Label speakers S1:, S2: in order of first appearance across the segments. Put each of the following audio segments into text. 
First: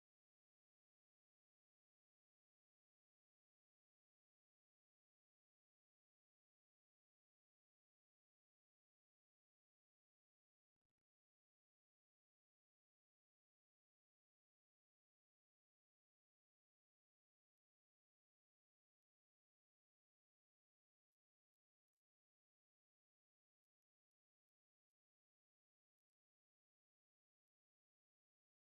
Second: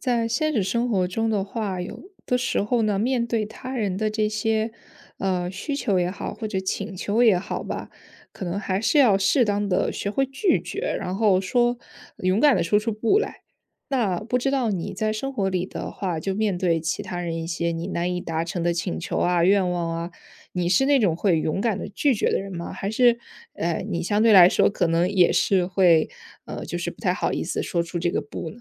S1: 在现实生活中的话，有的时候呢，面对他人的这些，需求也好，或者请求也好吧，可能还是要适当的学会拒绝，然后说勇敢的说出不来。那不知道你在生活里的话，就面对其他人一些你难以达成的请求啊、愿望啊，你是那种会勇敢的拒绝的人吗？还是，你相对来说可能也是会，就是不太好意思说出这个不呢？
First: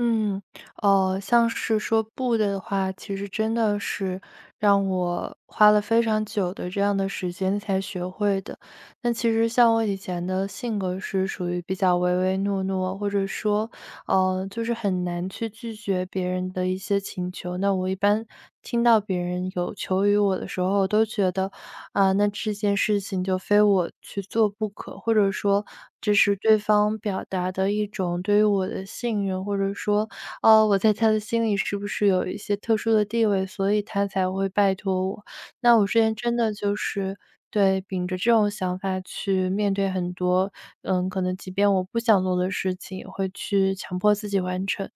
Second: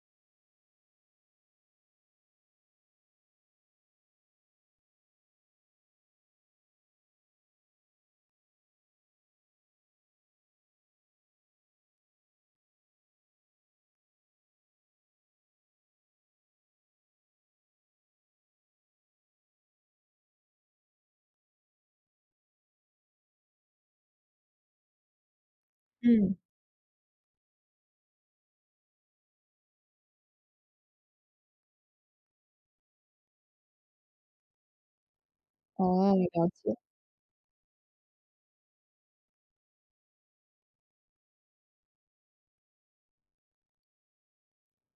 S2: 嗯，哦，像是说不的话，其实真的是让我花了非常久的这样的时间才学会的。那其实像我以前的性格是属于比较唯唯诺诺，或者说就是很难去拒绝别人的一些请求。那我一般听到别人有求于我的时候，我都觉得，啊，那这件事情就非我去做不可，或者说这
S1: 嗯。
S2: 是对方表达的一种对于我的信任，或者说，哦，我在他的心里是不是有一些特殊的地位，所以他才会拜托我。那我之
S1: 哦，
S2: 前真
S1: 了
S2: 的
S1: 解。
S2: 就是对，秉着这种想法去面对很多，可能即便我不想做的事情，也会去强迫自己完成。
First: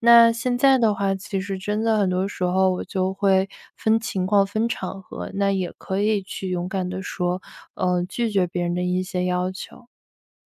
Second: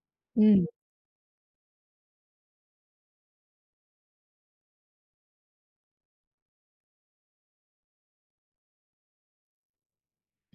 S2: 那现
S1: 嗯。
S2: 在的话，其实真的很多时候我就会分情况、分场合，那也可以去勇敢的说，拒绝别人的一些要求。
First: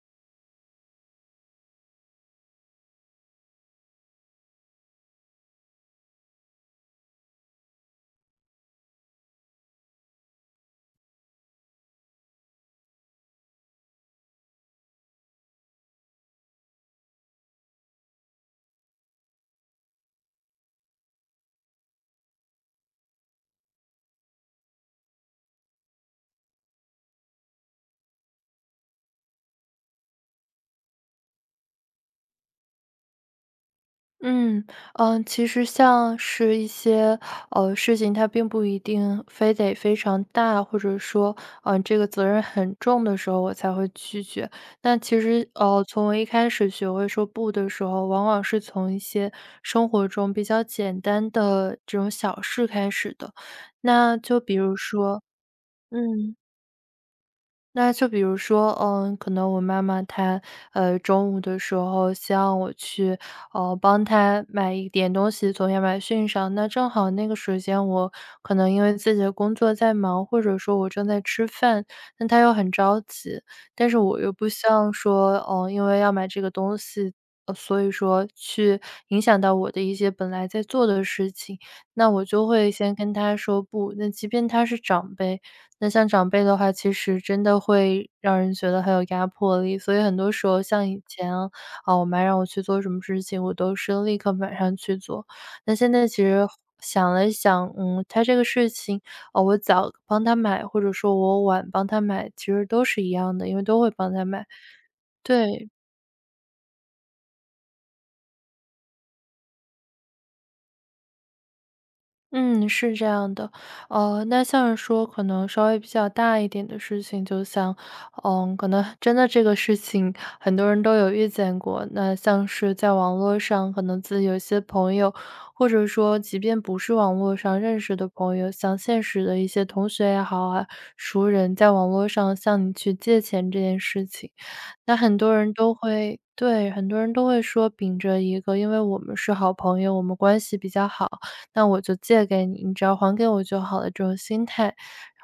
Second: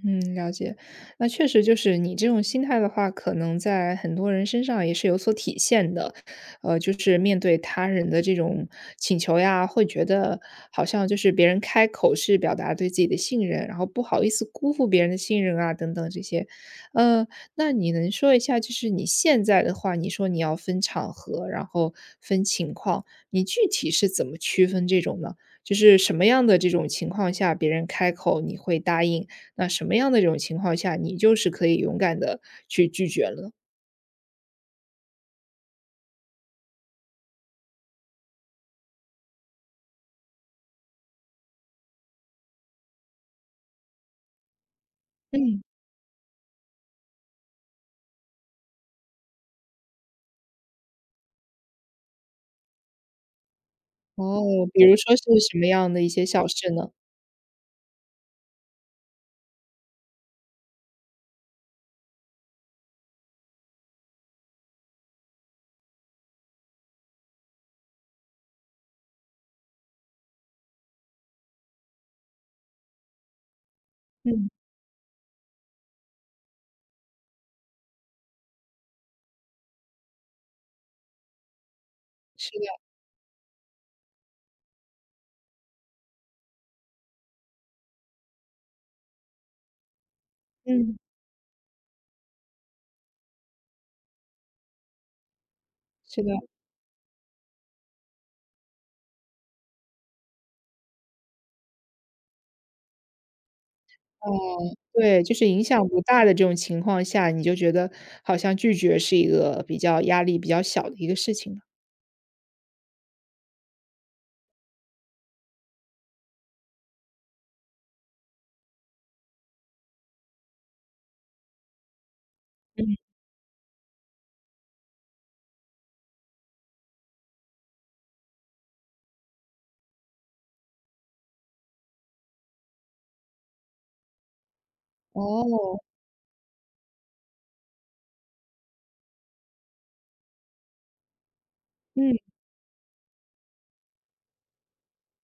S1: 嗯，了解。那确实就是你这种心态的话，可能在很多人身上也是有所体现的。就是面对他人的这种请求呀，会觉得好像就是别人开口是表达对自己的信任，然后不好意思辜负别人的信任啊，等等这些。呃，那你能说一下，就是你现在的话，你说你要分场合，然后分情况，你具体是怎么区分这种呢？就是什么样的这种情况下，别人开口你会答应？那什么样的这种情况下，你就是可以勇敢的去拒绝了呢？
S2: 嗯，其实像是一些，事情它并不一定非得非常大，或者说，这个责任很重的时候我才会拒绝。那其实，
S1: 嗯。
S2: 从我一开始学会说不的时候，往往是从一些生活中比较简单的这种小事开始的。那就比
S1: 哦，
S2: 如
S1: 比如说
S2: 说
S1: 是什么样的一些
S2: 嗯。
S1: 小事呢？
S2: 那就比如说，可能我妈妈她，中午的时候希望我去，帮她买一点东西从亚马逊上。那正好那个时间我可能因为自己的工作在忙，或者说我正在吃饭，那她又很着急，但是我又不
S1: 嗯，
S2: 像说，因为要买这个东西，所以说去影响到我的一些本来在做的事情。那我就
S1: 是的，
S2: 会先跟她说不。那即便她是长辈，那像长辈的话，其实真的会让人觉得很有压迫力，所以很多时候像
S1: 嗯，
S2: 以前啊，啊我妈让我去做什么事情，我都是立刻马上去做。那现在其
S1: 是的，
S2: 实想了一想，她这个事情，啊，我早帮她买，或者说我晚帮她买，其实都是一样的，因为都会帮她
S1: 哦，
S2: 买。
S1: 对，就是影
S2: 对。
S1: 响不大的这种情况下，你就觉得好像拒绝是一个比较压力比较小的一个事情了。
S2: 嗯，是这样的，那像是说可能稍微比较大一点的事情，就像，可能真的这个事情很多人都有遇见过。那像是在
S1: 嗯，
S2: 网络上，可能自己有一些朋友，或者说即便不是网络上认识的朋友，像现实的一些同学也好啊，熟人，在网络上向你去借钱这件事情，那
S1: 哦，
S2: 很多人都会说秉着一个“因为我们是好朋友，我们关系比较好，那我就借
S1: 嗯
S2: 给你，你只要还给我就好了”这种心态。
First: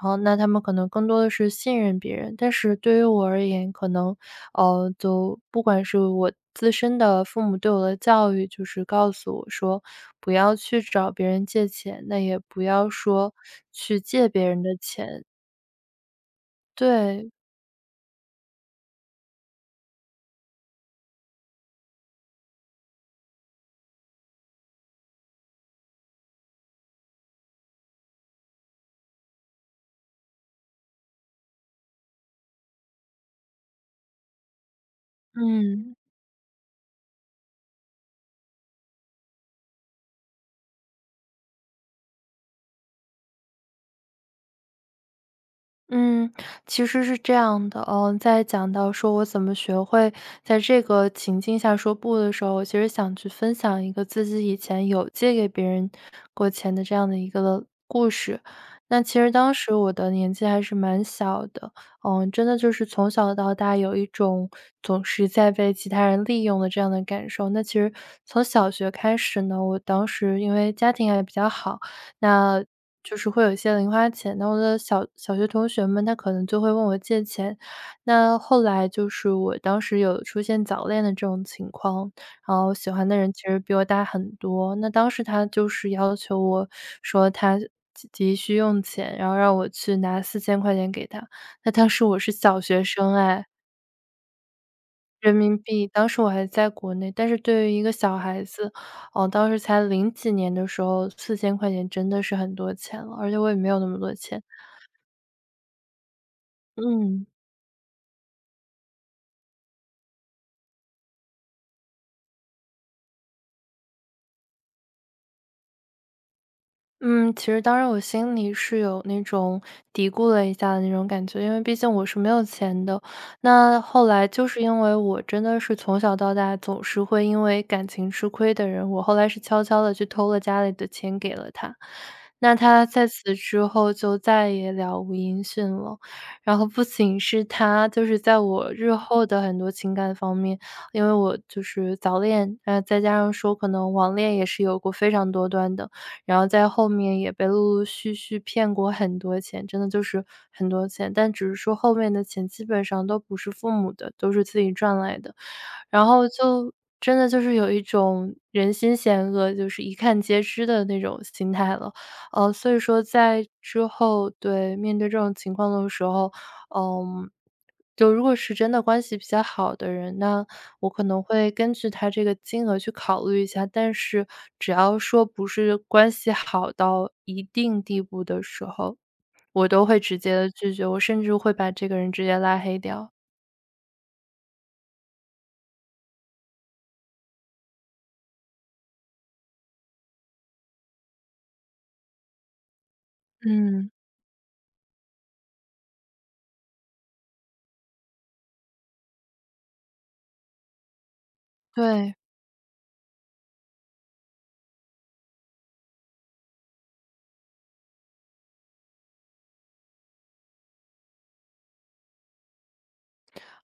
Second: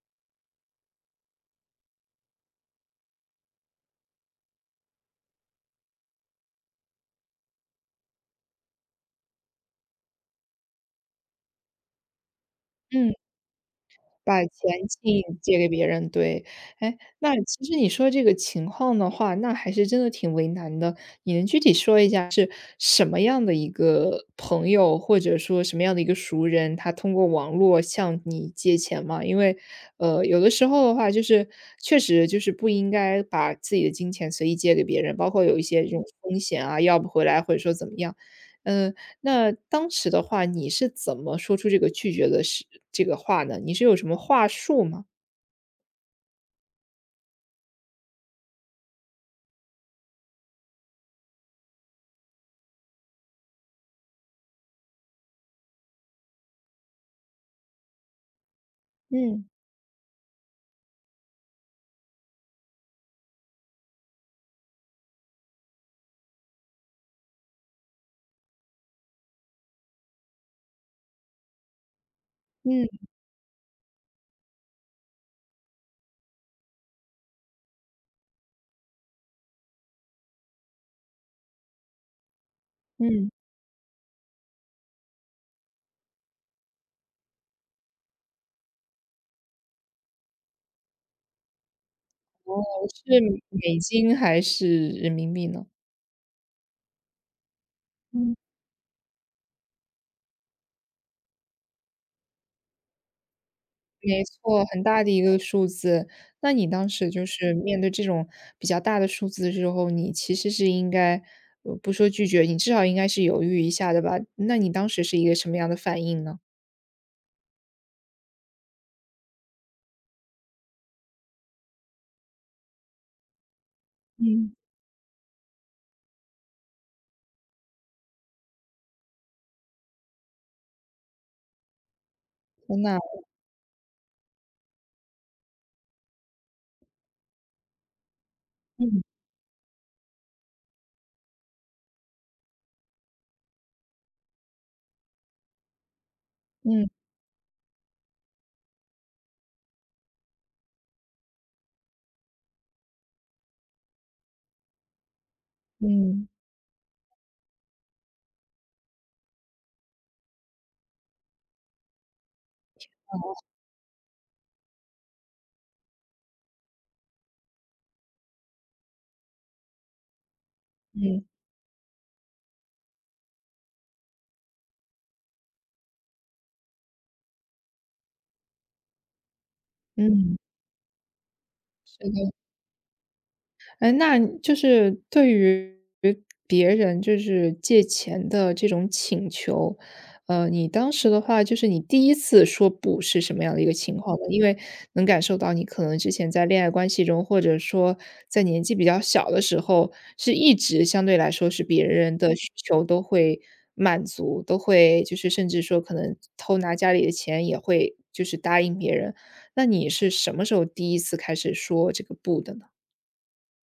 S2: 然后那他们可能更多的是信任别人，但是对于我而言，可能，就不管是我自身的父母对我的教育，就是告诉我说不要去找别人借钱，那也不要
S1: 嗯。
S2: 说去借
S1: 把
S2: 别
S1: 钱
S2: 人的
S1: 借
S2: 钱。
S1: 借给别人，对。哎，
S2: 对，
S1: 那其实你说这个情况的话，那还是真的挺为难的。你能具体说一下是什么样的一个朋友，或者说什么样的一个熟人，他通过网络向你借钱吗？因为，有的时候的话，就是确实就是不应该把自己的金钱随意借给别人，包括有一些这
S2: 嗯。
S1: 种风险啊，要不回来或者说怎么样。嗯。那当时的话，你是怎么说出这个拒绝的话呢？你是有什么话术吗？
S2: 嗯，其实是这样的，在讲到说我怎么学会在这个情境下说不的时候，我其实想去分享一个自己以前有借给别人过钱的这样的一个故事。那其实
S1: 嗯
S2: 当时我的年纪还是蛮小的，真的就是从小到大有一种总是在被其他人利用的这样的感受。那其实从小学开始呢，我当时因为家庭还比较好，那
S1: 嗯
S2: 就是会有一些零花钱。那我的小学同学们，他可能就会问我借钱。那后来就是我当时有出现早恋的这种情况，然后喜欢的
S1: 嗯。
S2: 人其实比我大很多。那当时他就是要求我说他急需用钱，然后让我去拿四千块钱给他。那当时我是小学生
S1: 是
S2: 哎，
S1: 美金还是人民
S2: 人
S1: 币
S2: 民
S1: 呢？
S2: 币，当时我还在国内，但是对于一个小
S1: 嗯。
S2: 孩子，哦，当时才零几年的时候四千块钱真的是很多钱了，而且我也没有那么多
S1: 没
S2: 钱。
S1: 错，很大的一个数字。那你当时就
S2: 嗯。
S1: 是面对这种比较大的数字的时候，你其实是应该不说拒绝，你至少应该是犹豫一下的吧？那你当时是一个什么样的反应呢？
S2: 嗯，其实当然我心里是有那种嘀咕了一下的那种感觉，因为毕竟我是没有钱的。那后来就
S1: 嗯。
S2: 是因为我真的是从小到大总是会因为感情吃亏的人，我后来是悄悄的去偷了家里的钱给了他。那
S1: 天
S2: 他
S1: 呐，
S2: 在此之后就再也了无音讯了，然后不仅是他，就是在我日
S1: 嗯。
S2: 后的很多情感方面，因为我就是早恋，再加上说可能网恋也是有过非常多端的，然后在
S1: 嗯，
S2: 后面也被陆陆续续骗过很多钱，真的就是很多钱，但只是说后面的钱基本上都不是父母的，都是自己赚来的。然
S1: 嗯，
S2: 后就真的就是有一种人心险恶，就是一看皆知的那种心态了。所以说在之后对，面对这种情况的时候，嗯，就如果是真的关系比较好的人，那我可
S1: 嗯。
S2: 能会根据他这个金额去考虑一下，但是只要说不是关系好到一定地步的时候，我都会直
S1: 嗯，
S2: 接
S1: 嗯。
S2: 的拒绝，我甚至会把这个
S1: 是。
S2: 人直接拉黑掉。
S1: 哎，那就是对于别人就是借钱的这种请求，你当时的话，就是你第一次说不是什么样的一个
S2: 嗯，
S1: 情况呢？因为能感受到你可能之前在恋爱关系中，或者说在年纪比较小的时候，是一直相对来说是别
S2: 对。
S1: 人的需求都会满足，都会就是甚至说可能偷拿家里的钱也会就是答应别人。那你是什么时候第一次开始说这个不的呢？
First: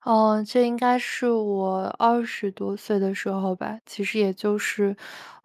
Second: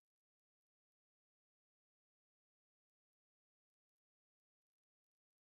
S2: 哦，这应该是我20多岁的时候吧，其实也就是，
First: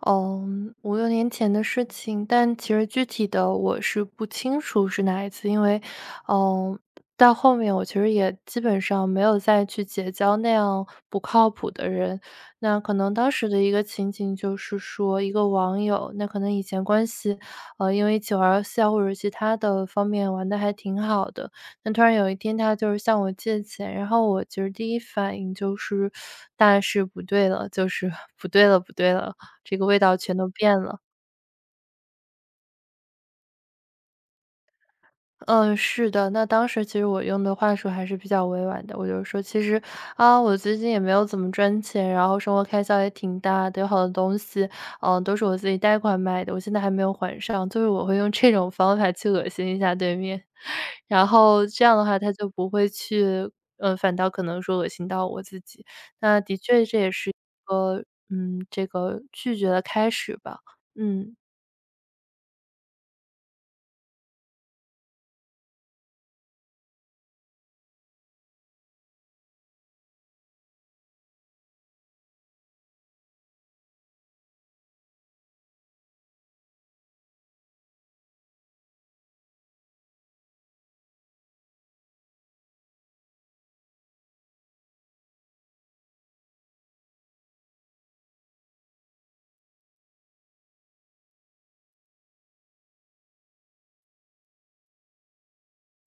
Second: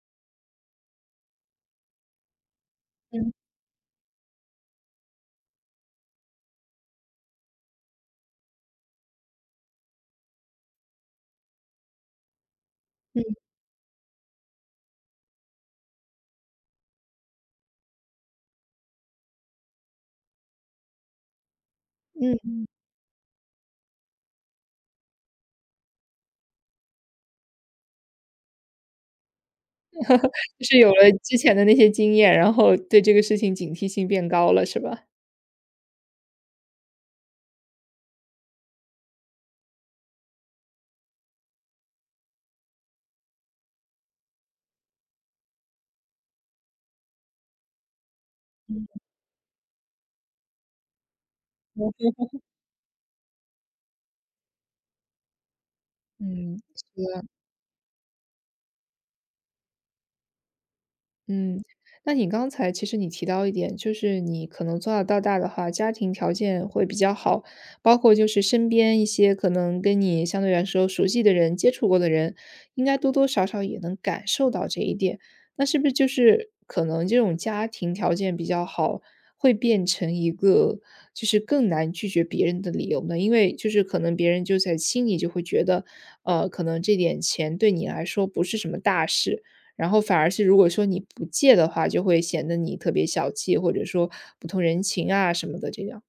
S2: 5、6年前的事情，但其实具体
S1: 嗯。
S2: 的我是不清楚是哪一次，因为，嗯，到后面我其实也基本上没有再去结交那样不靠谱的人。那可能当时的一个情景就是说一个网友，那可能以前关系，因为一起玩儿游戏啊，或者其他的方面玩的还挺好的，但突然有一天
S1: 嗯，
S2: 他就是向我借钱，然后我其实第一反应就是大事不对了，就是 不对了，不对了，这个味道全都
S1: 就是
S2: 变
S1: 有
S2: 了。
S1: 了之前的那些经验，然后对这个事情警惕性变高了，是吧？
S2: 嗯，是的。那当时其实我用的话术还是比较委婉的，我就说：“其实，啊，我最近也没有怎么赚钱，然后生活开销也挺大的，有好多东西，都是我自己贷款买的，我现在还没有还上。”就是我会用这种方法去恶心一下对面，然后这样的话他就不会去反倒可能说恶心到我自己。那的
S1: 嗯，
S2: 确这也是一个，这个拒绝的开始吧，嗯。
S1: 嗯，那你刚才其实你提到一点，就是你可能从小到大的话，家庭条件会比较好，包括就是身边一些可能跟你相对来说熟悉的人、接触过的人，应该多多少少也能感受到这一点。那是不是就是可能这种家庭条件比较好，会变成一个就是更难拒绝别人的理由呢？因为就是可能别人就在心里就会觉得，可能这点钱对你来说不是什么大事。然后反而是如果说你不借的话，就会显得你特别小气，或者说不通人情啊什么的这样。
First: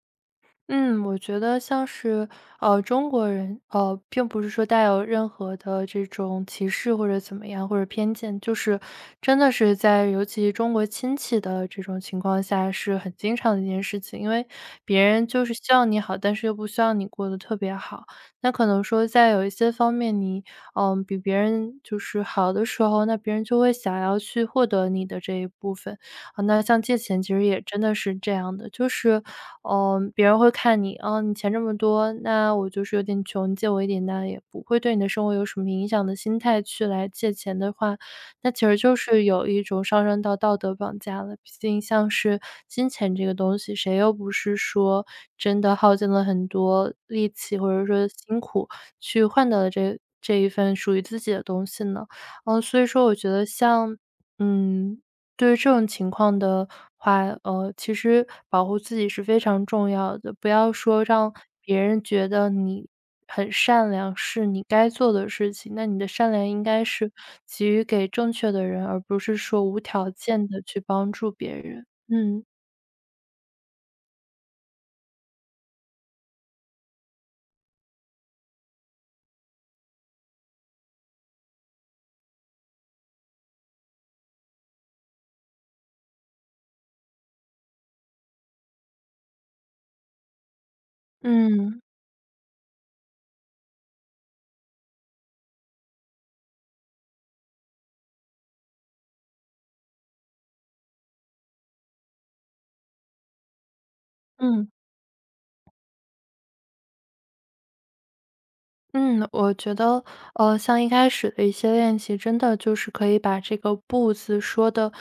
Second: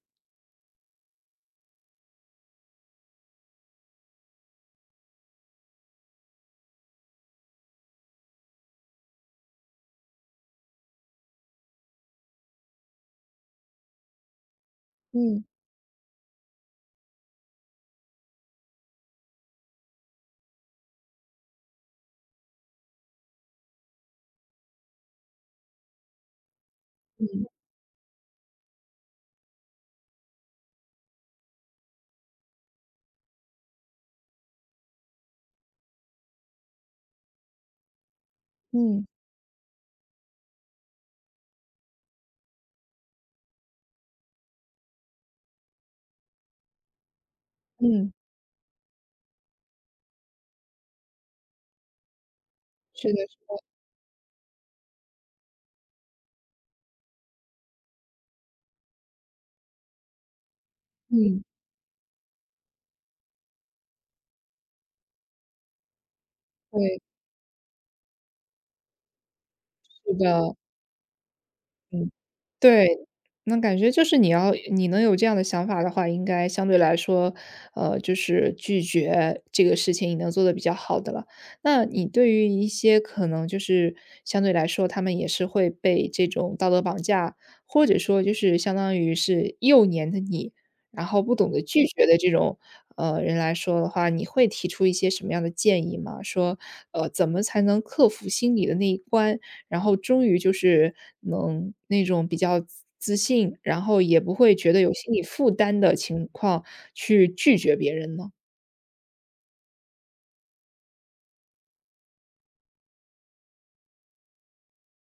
S2: 嗯，我觉得像是，中国人，并不是说带有任何的这种歧视或者怎么样，或者偏见，就是真的是在尤其中国亲戚的这种情况下是很经常的一件事情。因为别人
S1: 嗯，
S2: 就是希望你好，但是又不希望你过得特别好。那可能说在有一些方面你，比别人就是好的时候，那别人就会想要去获得你的这一部分。啊，那像借钱其实也真的是这样的，就是别人会看你，哦，你钱这么多，那我就是有点穷，你借我一点，那也不会对你的生活有什么影响的心态去来借钱的话，那其实就
S1: 嗯，
S2: 是有一种上升到道德绑架了。毕竟像是金钱这个东西，谁又不是说真的耗尽了很多力气或者说
S1: 嗯，
S2: 辛苦去换到了这一份属于自己的东西呢？所以说
S1: 是
S2: 我
S1: 的，
S2: 觉得像嗯，对于这种情况的话，其实保护自己是非常重要的，不要说让
S1: 嗯，
S2: 别人觉得你很善良是你该做的事情，那你的善良应该
S1: 对，
S2: 是给予给正确的人，而不是说无条
S1: 是
S2: 件
S1: 的。
S2: 的去帮助别人。
S1: 嗯，
S2: 嗯，
S1: 对，那感觉就是你要你能有这样的想法的话，应该相对来说，就是拒绝这个事情，你能做的比较好的了。那你对于一些可能就是相对来说，他们也是会被这种道德绑架，或者说就是相当于是幼年的你，然后不懂得
S2: 嗯，
S1: 拒绝的这种，人来说的话，你会提出一些什么样的建议吗？说，怎么才能克服心里的那一关？然后终于就是能那种比较自信，然后也不会
S2: 嗯。
S1: 觉得有心理负担的情况去拒绝别人呢？
S2: 嗯，我觉得，像一开始的一些练习，真的就是可以把这个"不"字说的，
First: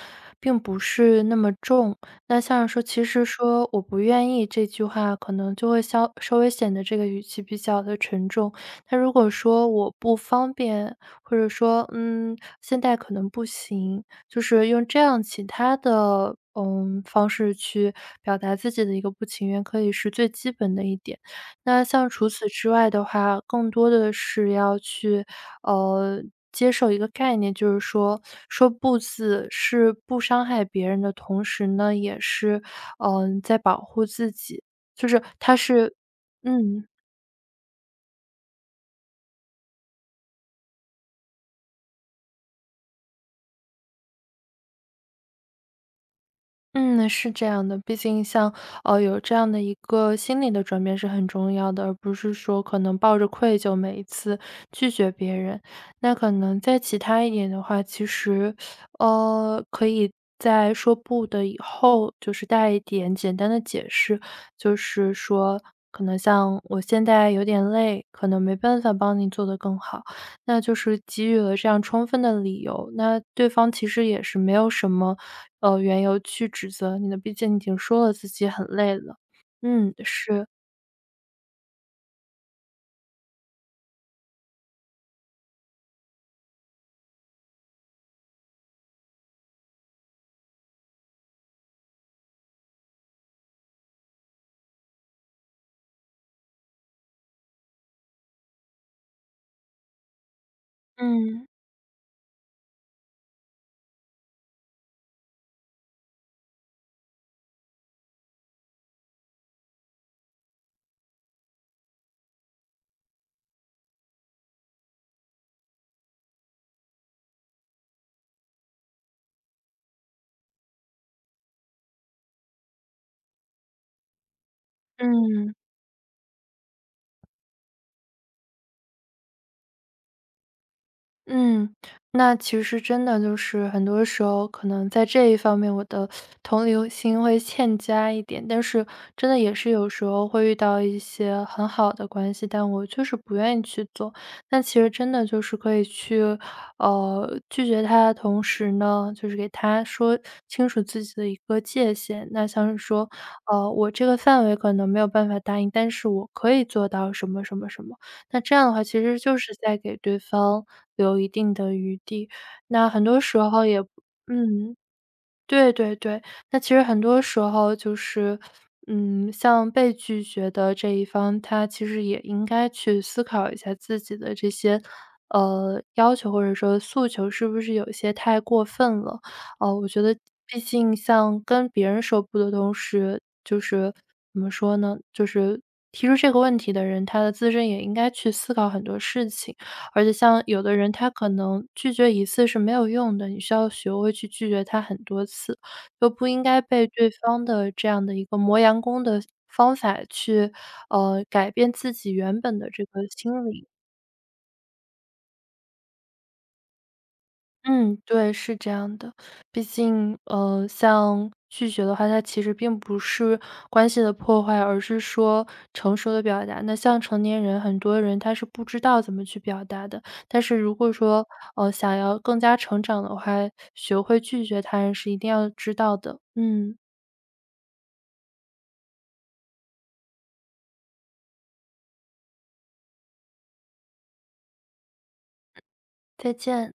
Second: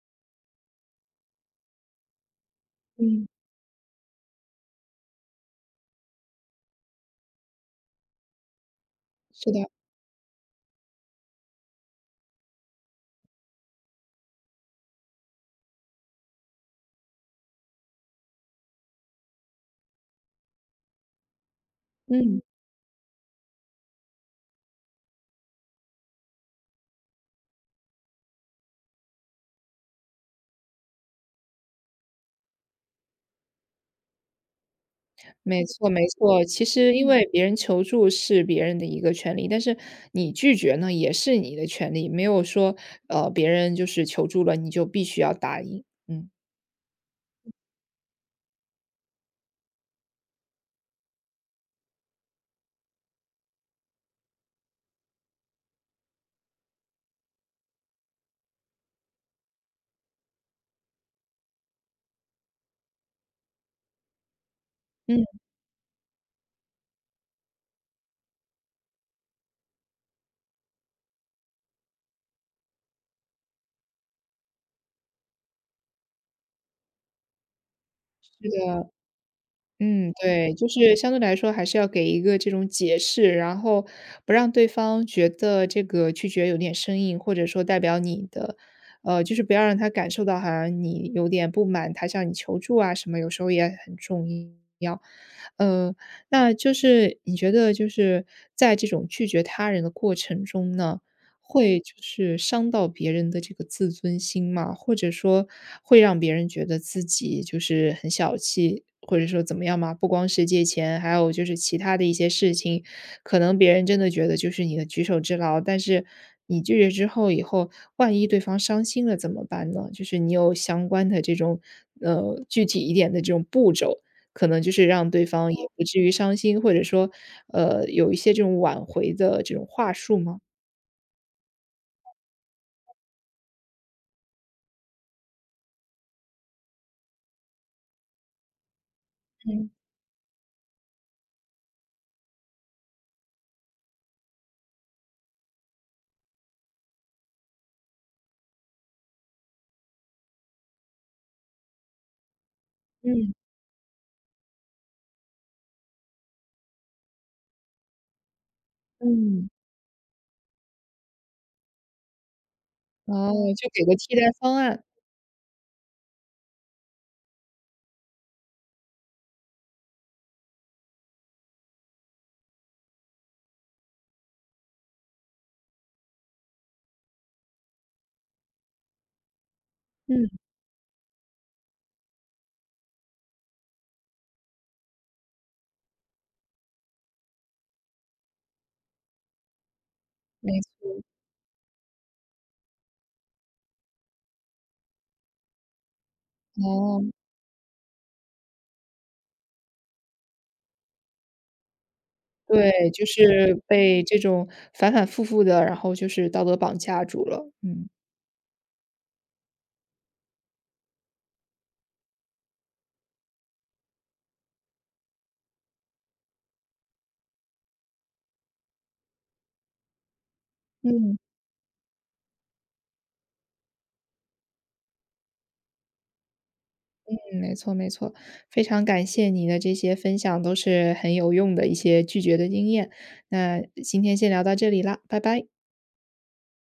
S2: 并不是那么重。那像是说，其实
S1: 嗯，
S2: 说"我不愿意"这句话，可能就会稍稍微显得这个语气比较的沉重。那如果
S1: 是的，嗯。
S2: 说"我不方便"，或者说"嗯，现在可能不行"，就是用这样其他的，方式去表达自己的一个不情愿，可以是最基本的一点。那像除
S1: 嗯
S2: 此之外的话，更多的是要去，呃，接受一个概念，就是说，说"不"字是不伤害别人的同时呢，也是，在保护自己，就是它
S1: 没错
S2: 是
S1: 没错。其
S2: 嗯。
S1: 实因为别人求助是别人的一个权利，但是你拒绝呢，也是你的权利，没有说，别人就是求助了，你就必须要答应，嗯
S2: 嗯，是这样的，毕竟像有这样的一个心理的转变是很重要的，而不是说可能抱着愧疚每一次拒绝别人。那可能在其他一点的话，其实可以在说不的以后，就是带一点简单的解释，就是
S1: 嗯。
S2: 说可能像我现在有点累，可能没办法帮你做得更好，那就是给予了这样充分的理由，那对方其实也是没有什么。缘由去指责你的，毕竟你已经说了自己很累了。嗯，
S1: 嗯，
S2: 是，
S1: 对，就是相对来说还是要给一个这种解释，然后不让对方觉得这个拒绝有点生硬，或者说代表你的，就是不要让他感受到好像你有点不满，他向你求助啊什么，有时候也很重要。呃，那就是你觉得就是在这种拒绝他人的过程中呢，
S2: 嗯，
S1: 会就是伤到别人的这个自尊心嘛，或者说会让别人觉得自己就是很小气，或者说怎么样嘛？不光是借钱，还有就是其他的一些事情，可能别人真的觉得就是你的举手之劳，但是你拒绝之后以后，万一对方伤心了怎么办呢？就是你有相关的这种，具体一点的这种步骤，可能就是让对方
S2: 嗯。
S1: 也哦不至于伤心，或者说，有一些这种挽回的这种话术吗？
S2: 嗯，那其实真的就是很多时候可能在这一方面我的同理心会欠佳一点，但是真的也
S1: 嗯
S2: 是有时候会遇到一些很好的关系，但我就是不愿意去做。那其实真的就是可以去，拒绝他的同时呢，就是给他说清楚自己的一个界限。那像是说，
S1: 嗯。
S2: 我这个范围可能没有办法答应，但是我可以做到什么什么什么。那这样的话，其实就
S1: 嗯，
S2: 是在给对方留一定的余地。那很多
S1: 哦，
S2: 时候
S1: 就
S2: 也
S1: 给个替代方
S2: 嗯，
S1: 案。
S2: 对对对，那其实很多时候就是，像被拒绝的这一方，他其实也应该去思考一下自己的这些，要求或者说诉求是不是有一些太过分了。我觉得
S1: 嗯，
S2: 毕竟像跟别人说不的同时，就是怎么说呢，就是提出这个问题的人，他的自身也应该去思考很多事情。而且像
S1: 没
S2: 有的
S1: 错，
S2: 人他可能拒绝一次是没有用的，你需要学会去拒绝他很多次，就不应该被
S1: 哦，
S2: 对方的这样的一个磨洋工的方法去，改变自己原本的这
S1: 对，
S2: 个
S1: 就
S2: 心
S1: 是
S2: 理。
S1: 被这种反反复复的，然后就是道德绑架住了。嗯，
S2: 嗯，对，是这样的。毕竟，像拒绝的话，它其实并不是关系的破坏，而是说成熟的表达。那像成年人，很多人他是不知道怎么去表达的。但是如果
S1: 嗯，
S2: 说，想要更加成长的话，学会拒绝他人是一定要知道的。嗯，
S1: 嗯，没错没错，非常感谢你的这些分享，都是很有用的一些拒绝的经验。那今天先聊到这里啦，拜拜。
S2: 再见。